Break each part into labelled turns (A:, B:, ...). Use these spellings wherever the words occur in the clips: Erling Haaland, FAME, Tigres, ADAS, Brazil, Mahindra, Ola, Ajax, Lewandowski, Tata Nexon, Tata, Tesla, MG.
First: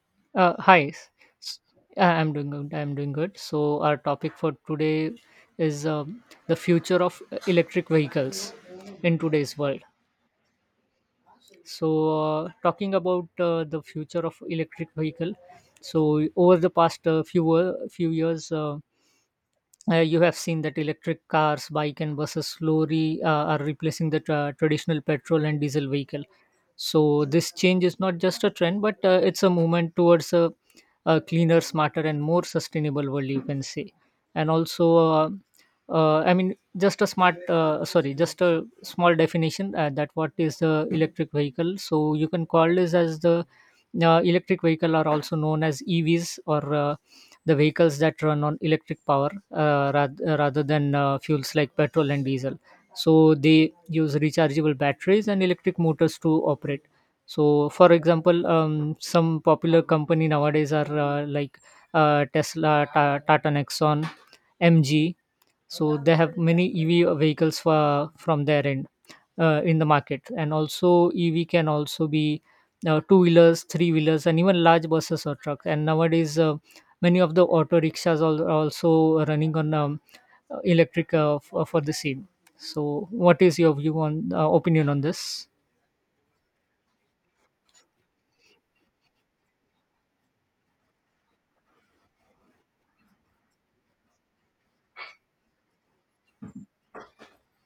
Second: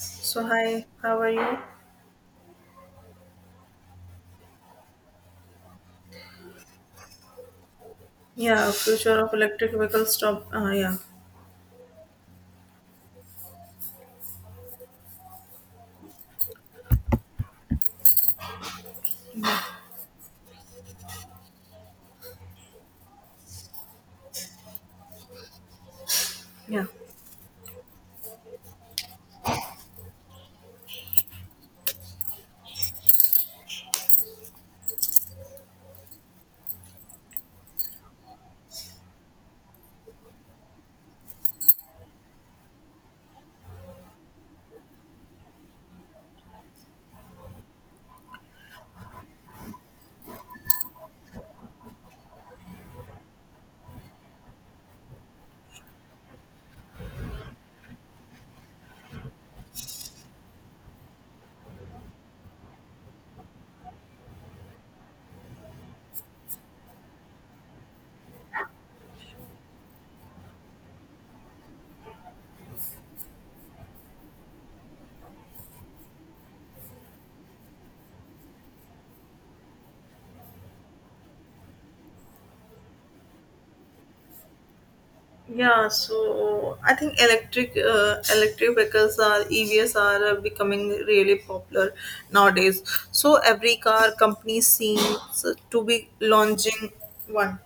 A: So hi,
B: Hi.
A: how are you?
B: S- I'm doing good. I'm doing good. So our topic for today is the future of electric vehicles
A: Yeah,
B: in
A: future of
B: today's
A: electric
B: world.
A: vehicles. Stop. Yeah,
B: So talking about the future of electric vehicle. So over the past few years, you have seen that electric cars, bike and buses slowly are replacing the traditional petrol and diesel vehicle.
A: yeah.
B: So this change is not just a trend, but it's a movement towards a cleaner, smarter and more sustainable world, you can say. And also, I mean, just a smart, sorry, just a small definition that, what is the electric vehicle? So you can call this as the electric vehicle are also known as EVs, or the vehicles that run on electric power rather than fuels like petrol and diesel. So they use rechargeable batteries and electric motors to operate. So, for example, some popular company nowadays are like Tesla, Tata Nexon, MG. So they have many EV vehicles from their end in the market, and also EV can also be two wheelers, three wheelers, and even large buses or trucks. And nowadays, many of the auto rickshaws are also running on electric, for the same. So what is your view on, opinion on this?
A: Yeah, so I think electric vehicles are EVs are becoming really popular nowadays. So every car company seems to be launching one.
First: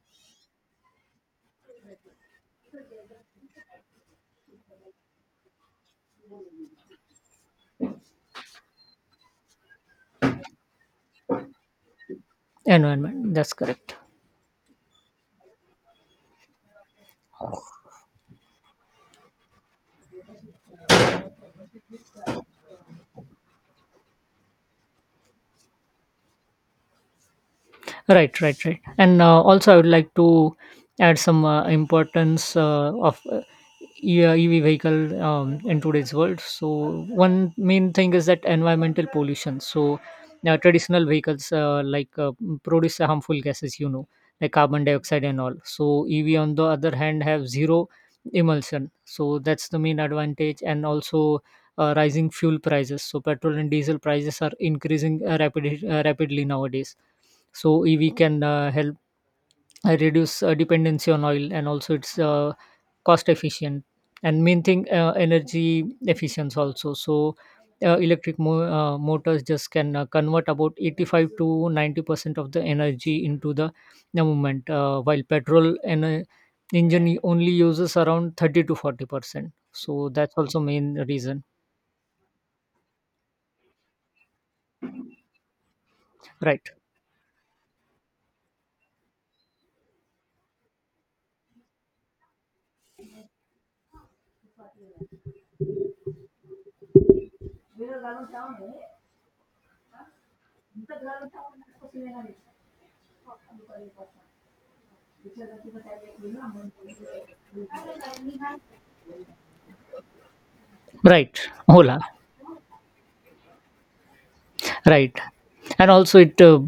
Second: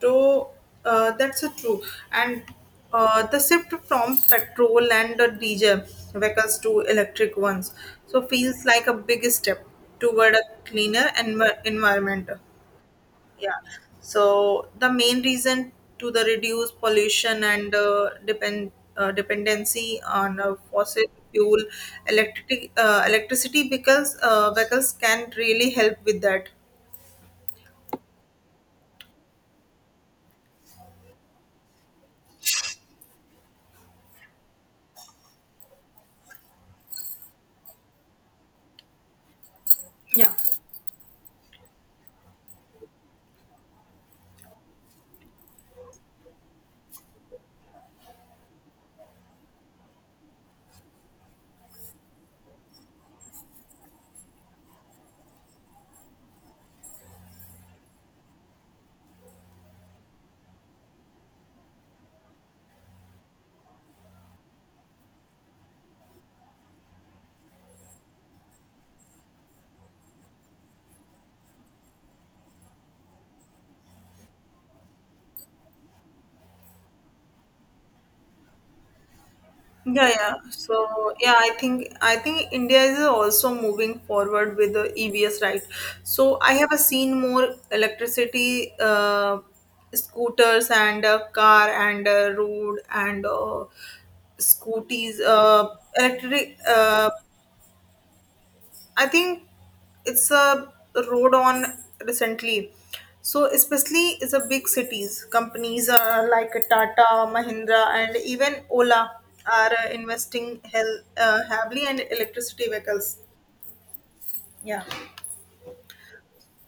A: So that's a true and the shift from petrol and the diesel vehicles to electric ones. So feels like a big step toward a cleaner environment.
B: Environment, that's
A: Yeah.
B: correct.
A: So the main reason to the reduce pollution and dependency on fossil fuel electricity because vehicles can really help with that.
B: Right, right, right. And also, I would like to add some importance of EV vehicle in today's world. So, one main thing is that environmental pollution. So,
A: Yeah.
B: traditional vehicles like produce harmful gases, like carbon dioxide and all. So, EV on the other hand have zero emulsion. So, that's the main advantage. And also. Rising fuel prices, so petrol and diesel prices are increasing rapidly nowadays, so if we can help reduce dependency on oil. And also it's cost efficient, and main thing energy efficiency also. So electric motors just can convert about 85 to 90% of the energy into the movement, while petrol and engine only uses around 30 to 40%,
A: Yeah,
B: so that's
A: yeah.
B: also main
A: So yeah,
B: reason.
A: I think India is also moving forward with the EVs, right? So I
B: Right,
A: have seen more electricity scooters and car and road and scooties, electric I think it's a road on recently. So especially is a big cities. Companies like Tata, Mahindra, and even Ola are investing
B: right,
A: heavily in
B: hola.
A: electricity vehicles. Yeah,
B: Right. And also it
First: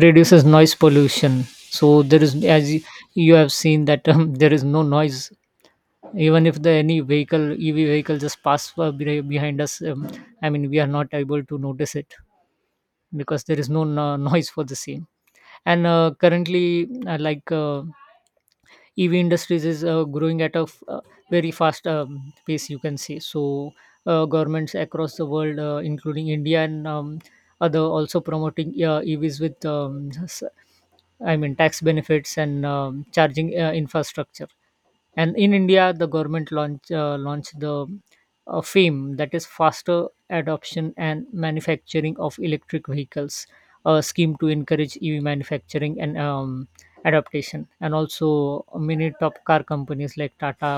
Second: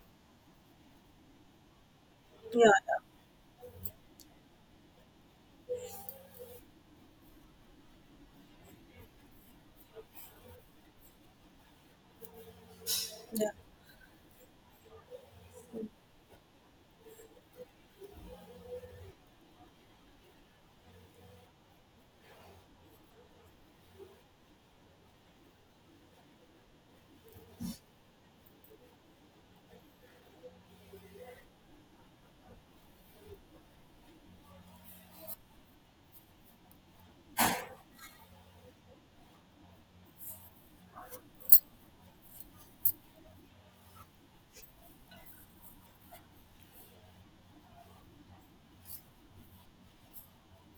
B: reduces noise pollution. So there is,
A: yeah,
B: as you have seen, that there is no noise. Even if the any vehicle, EV vehicle, just pass behind us, I mean, we are not able to notice it
A: yeah,
B: because
A: yeah.
B: there is no noise for the same. And currently, like EV industries is growing at very fast pace, you can say. So, governments across the world, including India and other, also promoting EVs with, I mean, tax benefits and charging infrastructure. And in India, the government launched the FAME, that is Faster Adoption and Manufacturing of Electric Vehicles, a scheme to encourage EV manufacturing and adaptation. And also many top car companies like Tata,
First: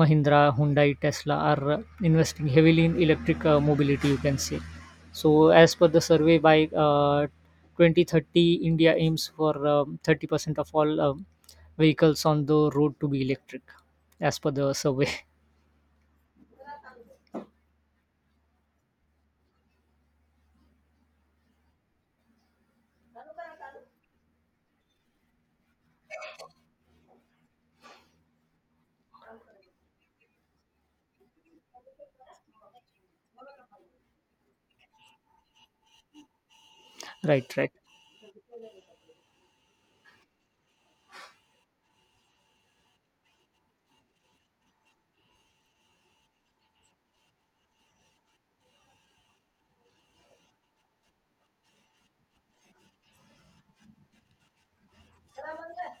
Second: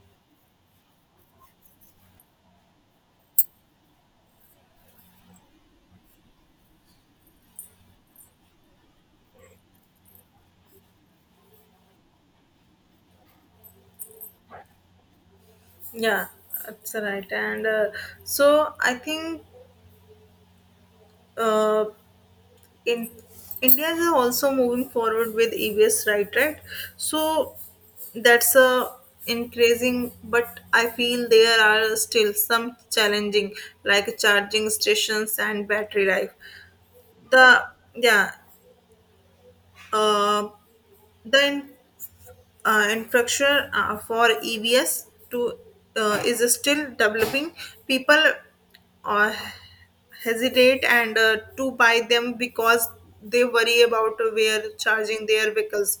B: Mahindra, Hyundai, Tesla are investing heavily in electric mobility, you can say. So as per the survey, by uh, 2030, India aims for 30% of all vehicles on the road to be electric, as per the survey.
A: Yeah, that's right. And so I think uh, in India is also moving forward with EVs, right? Right. So that's a increasing, but I feel there are still some challenging, like charging stations and battery life.
B: Right,
A: The
B: right,
A: Yeah. Uh, the in, uh, infrastructure for EVs to is still developing. People uh, hesitate and to buy them because they worry about where charging their vehicles.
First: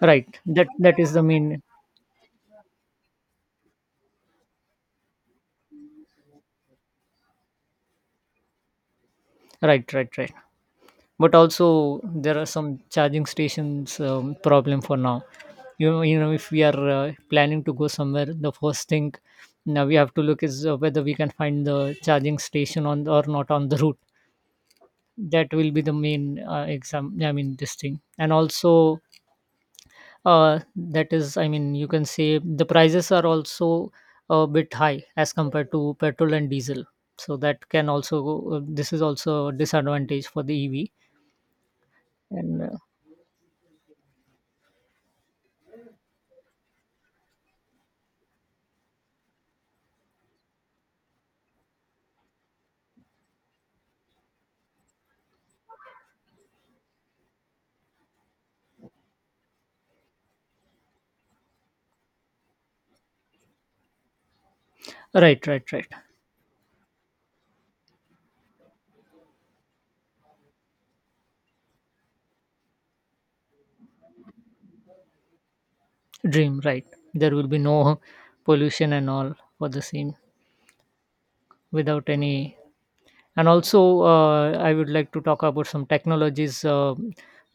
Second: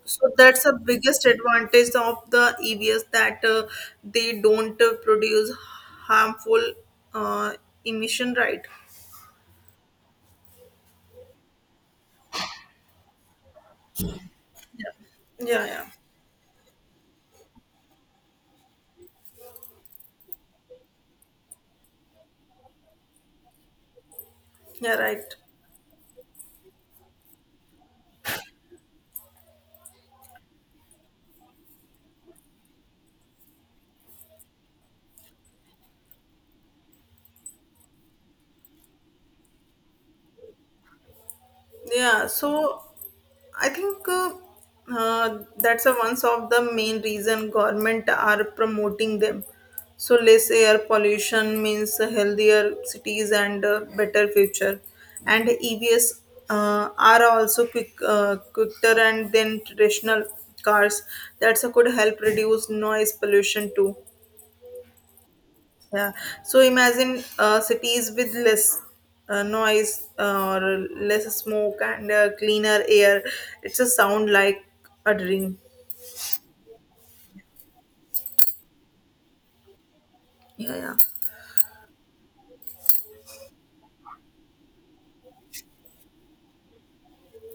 B: right.
A: So that's
B: that
A: the
B: that is the
A: biggest
B: main.
A: advantage of the EVs, that they don't produce harmful uh, emission, right?
B: Right, right, right. But also there are some charging stations problem for now.
A: Yeah, yeah,
B: If we are planning to go somewhere, the first thing now we have to look is whether we can find the charging station on or not on the route.
A: yeah, right.
B: That will be the main, exam I mean, this thing. And also, that is, I mean, you can say the prices are also a bit high as compared to petrol and diesel. So this is also a disadvantage for the EV.
A: Yeah,
B: And
A: so I think that's a one of the main reason government are promoting them. So less air pollution means healthier cities and better future. And EVs are also quicker and than traditional cars. That's a could help reduce noise pollution too.
B: right, right, right.
A: Yeah. So imagine cities with less noise or less smoke and cleaner air. It's a sound like a dream.
B: Dream, right. There will be no pollution and all for the same,
A: Yeah, yeah.
B: without any. And also I would like to talk about some technologies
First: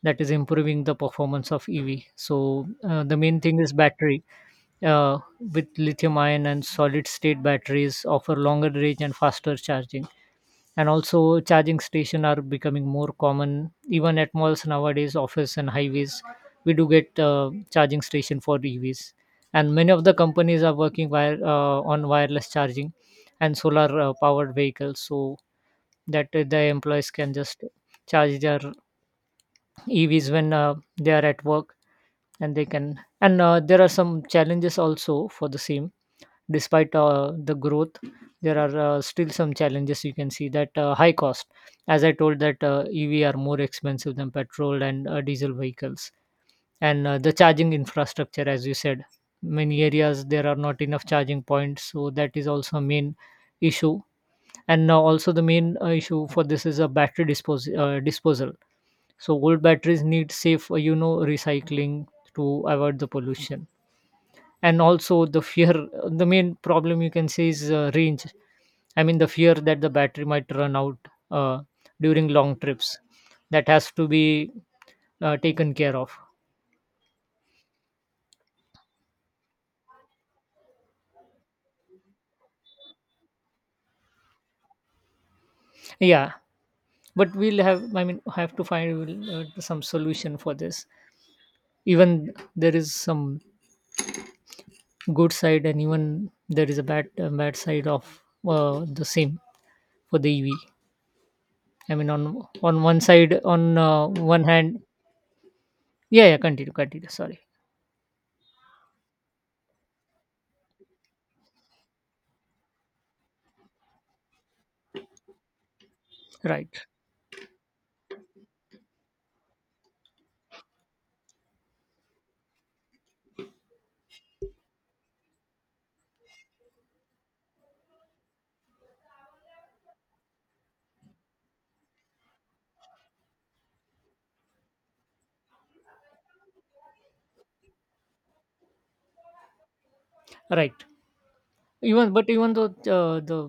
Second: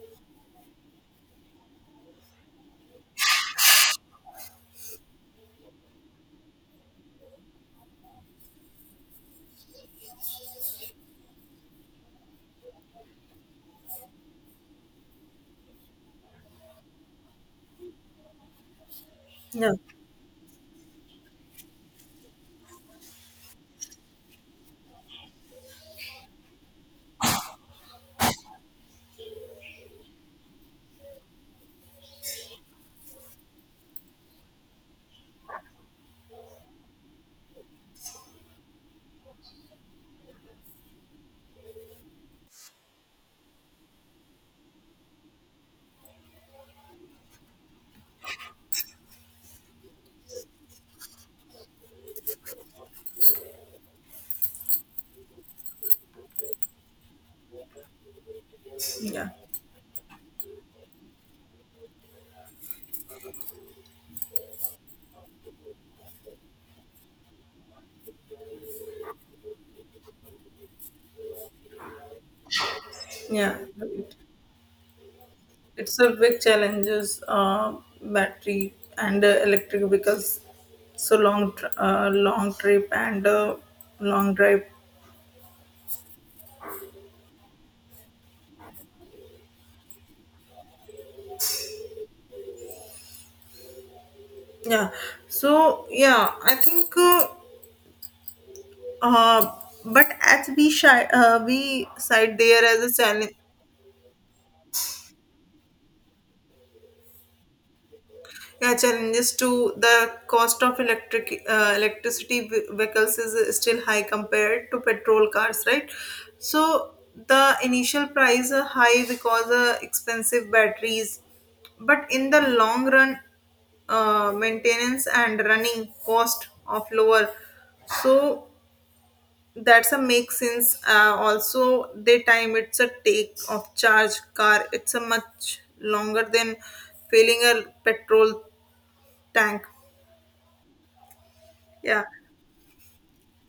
B: that is improving the performance of EV. So the main thing is battery, uh, with lithium ion and solid state batteries offer longer range and faster charging. And also charging stations are becoming more common, even at malls nowadays, office and highways, we do get charging station for EVs.
A: Yeah.
B: And many of the companies are working on wireless charging and solar powered vehicles, so that the employees can just charge their EVs when they are at work. And they can and There are some challenges also for the same. Despite the growth, there are still some challenges, you can see that high cost, as I told, that EV are more expensive than petrol and diesel vehicles. And the charging infrastructure, as you said, many areas there are not enough charging points, so that is also a main issue. And now also the main issue for this is a battery disposal.
A: Yeah.
B: So old batteries need safe, recycling to avoid the pollution. And also the fear, the main problem, you can say, is range. I mean, the fear that the battery might run out uh, during long trips.
A: Yeah.
B: That has to be taken care
A: It's a
B: of.
A: big challenges battery and electric because so long trip and long drive.
B: Yeah, but we'll have, I mean, have to find some solution for this. Even there is some
A: Yeah.
B: good side, and
A: So
B: even
A: yeah, I
B: there is a
A: think.
B: bad a bad side of the same
A: Uh, but
B: for the
A: at we
B: EV,
A: we
B: I mean, on
A: side there
B: on
A: as
B: one
A: a
B: side,
A: challenge,
B: on one hand. Yeah, yeah, continue, continue, sorry.
A: yeah, challenges to the cost of electric electricity vehicles is still high compared to petrol cars, right?
B: Right,
A: So the initial price are high because expensive batteries, but in the long run, maintenance and running cost of lower. So that's a make sense. Also they time it's a take of charge car it's a much longer than filling a petrol tank.
B: right.
A: Yeah,
B: even But even though the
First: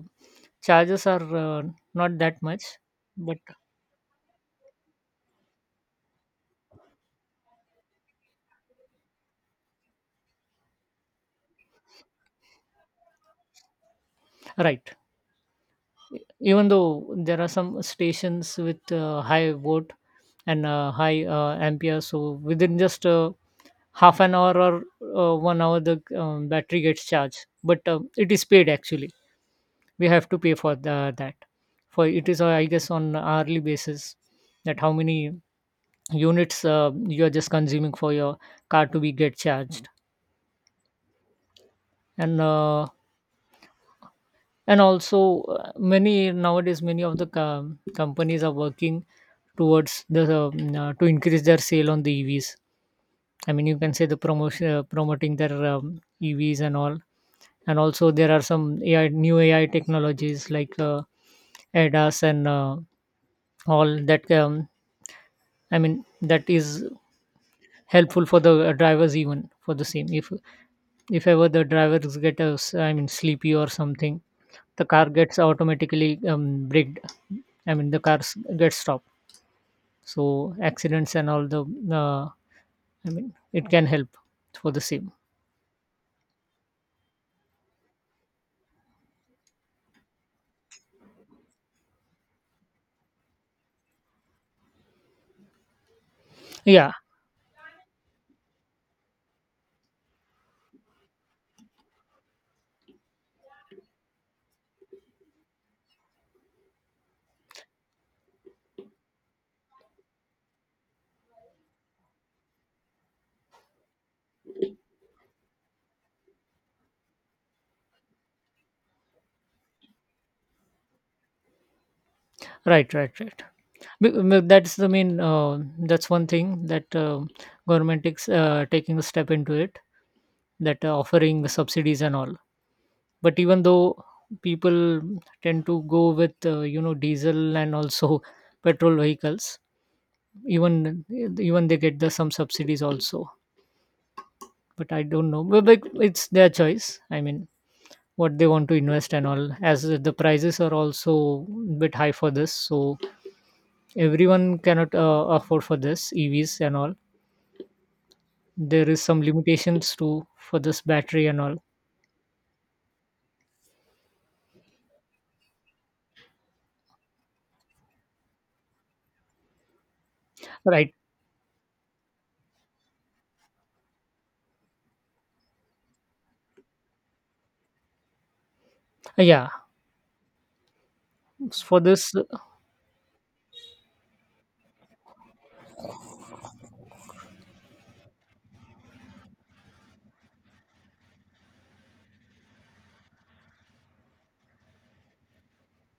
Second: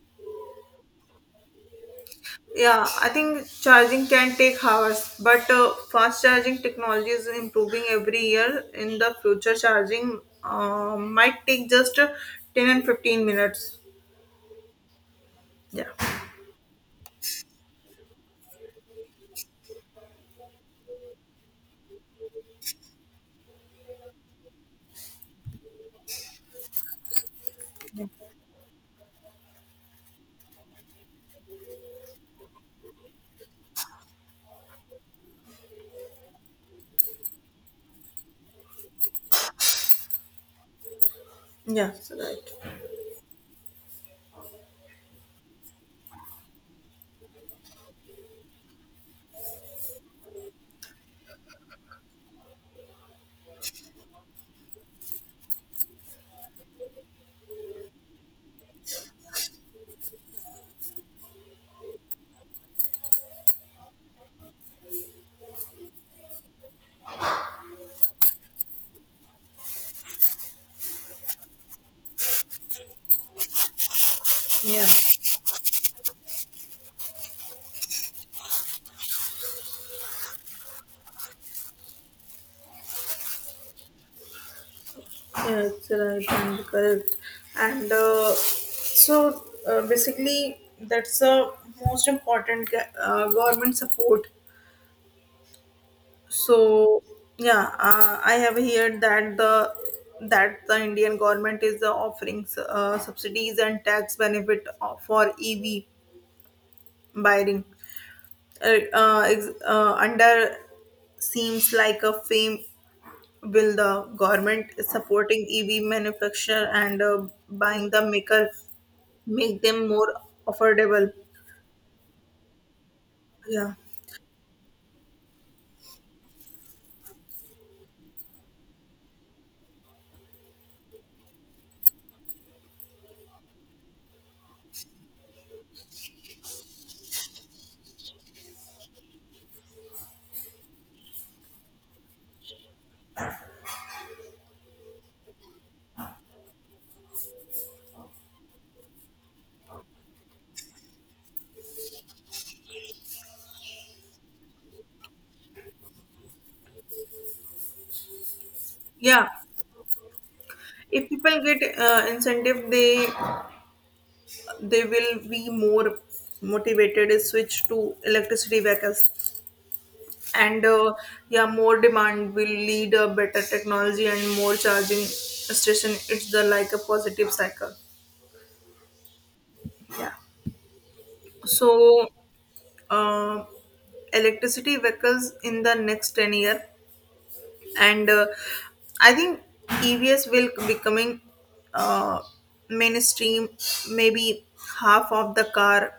B: charges are not that much.
A: yeah, I
B: But
A: think charging can take hours but fast charging technology is improving every year. In the future charging might take just 10 and 15 minutes.
B: right,
A: Yeah,
B: even though there are some stations with high volt and high ampere, so within just half an hour or 1 hour, the battery gets charged. But it is paid actually. We have to pay for that, for it is, I guess, on hourly basis, that how many units you are just consuming for your car to be get charged.
A: yeah, so
B: and uh,
A: right,
B: and also many nowadays, many of the companies are working towards the to increase their sale on the EVs. I mean, you can say the promotion promoting their EVs and all. And also there are some AI, new AI technologies like ADAS and all that, I mean, that is helpful for the drivers even for the same. If ever the drivers get I mean, sleepy or something, the
A: yeah.
B: car gets automatically braked. I mean, the cars get stopped. So accidents and all, the, uh, I mean, it can help for the same.
A: Yes, right and correct. And so basically, that's the most important government support.
B: Yeah,
A: So yeah, I have heard that the Indian government is offering subsidies and tax benefit for EV buying. Under seems like a fame will the government is supporting EV manufacture and buying the maker make them more affordable.
B: right, right, right.
A: Yeah,
B: That's the main. That's one thing that government is taking a step into it. That, offering the subsidies and all. But even though people tend to go with diesel and also petrol vehicles. Even even they get the some subsidies also, but I don't know. But it's their choice, I mean, what they want to invest and all, as the prices are also bit high for this, so everyone cannot afford for this EVs and all. There is some
A: yeah.
B: limitations to for this
A: If
B: battery and
A: people
B: all.
A: get incentive, they will be more motivated to switch to electricity vehicles. And
B: Right.
A: yeah, more demand will lead a better technology and more charging station. It's the like a positive cycle.
B: Yeah.
A: Yeah.
B: For
A: So
B: this.
A: uh, electricity vehicles in the next 10 year. And I think EVs will becoming uh, mainstream, maybe half of the car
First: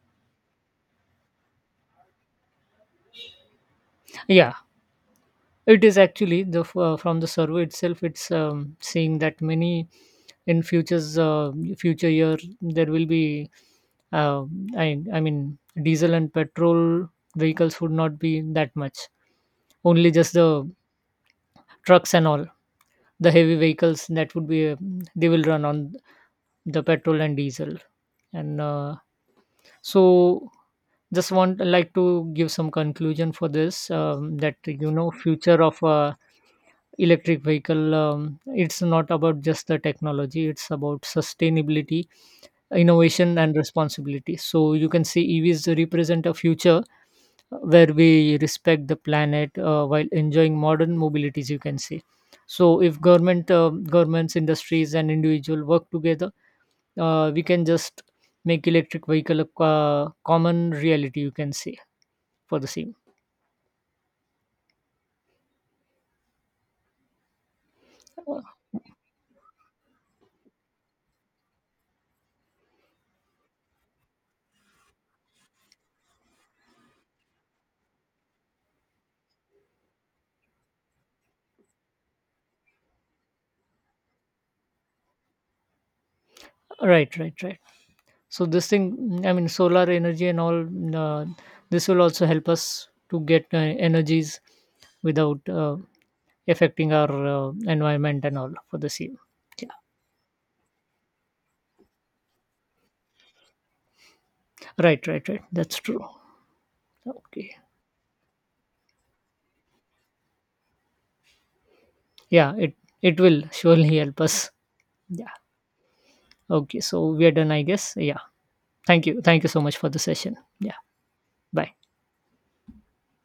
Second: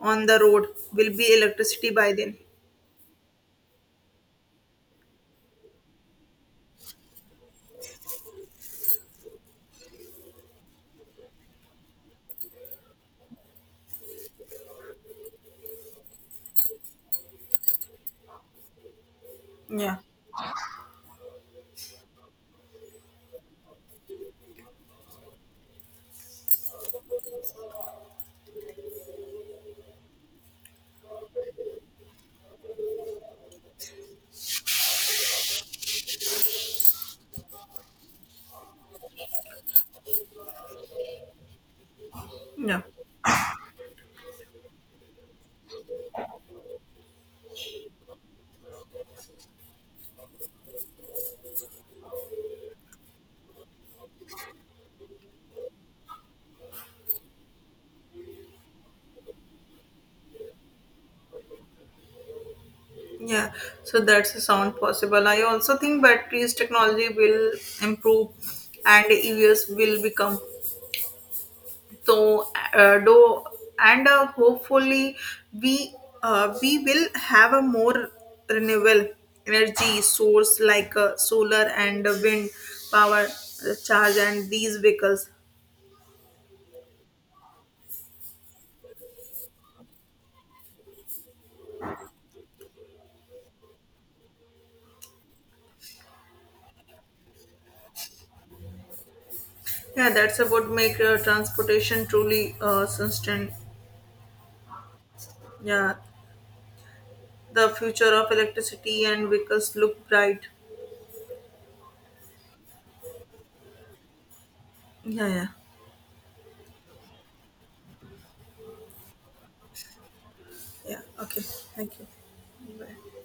A: on the road will be electricity by then.
B: Yeah. It is actually from the survey itself. It's seeing that many in future year there will be. Uh, I mean, diesel and petrol vehicles would not be that much.
A: Yeah,
B: Only just the trucks and all the heavy vehicles, that would be, they will run on the petrol and diesel. And so, just want like to give some conclusion for this, that, future of electric vehicle, it's not about just the technology, it's about sustainability,
A: yeah,
B: innovation and responsibility. So you can see EVs represent a future where we respect the planet while enjoying modern mobilities, you can say. So if governments, industries and individual work together, we can just make electric vehicle a common reality, you can say, for the same.
A: yeah. So that's a sound possible. I also think batteries technology will improve and EVs will become. So do and hopefully we we will have a more renewable energy source like solar and wind power charge and these vehicles.
B: Right, right, right. So this thing, I mean, solar energy and all, this will also help us to get energies without affecting our environment and all for the same. Yeah.
A: Yeah, that's about make transportation truly sustain.
B: Right, right, right. That's
A: Yeah,
B: true. Okay.
A: the future of electricity and vehicles look bright.
B: Yeah, it will surely help us.
A: Yeah,
B: Yeah.
A: yeah,
B: Okay. So we are done, I guess. Yeah. Thank you. Thank you so much for the session. Yeah.
A: yeah. Okay,
B: Bye.
A: thank you. Bye.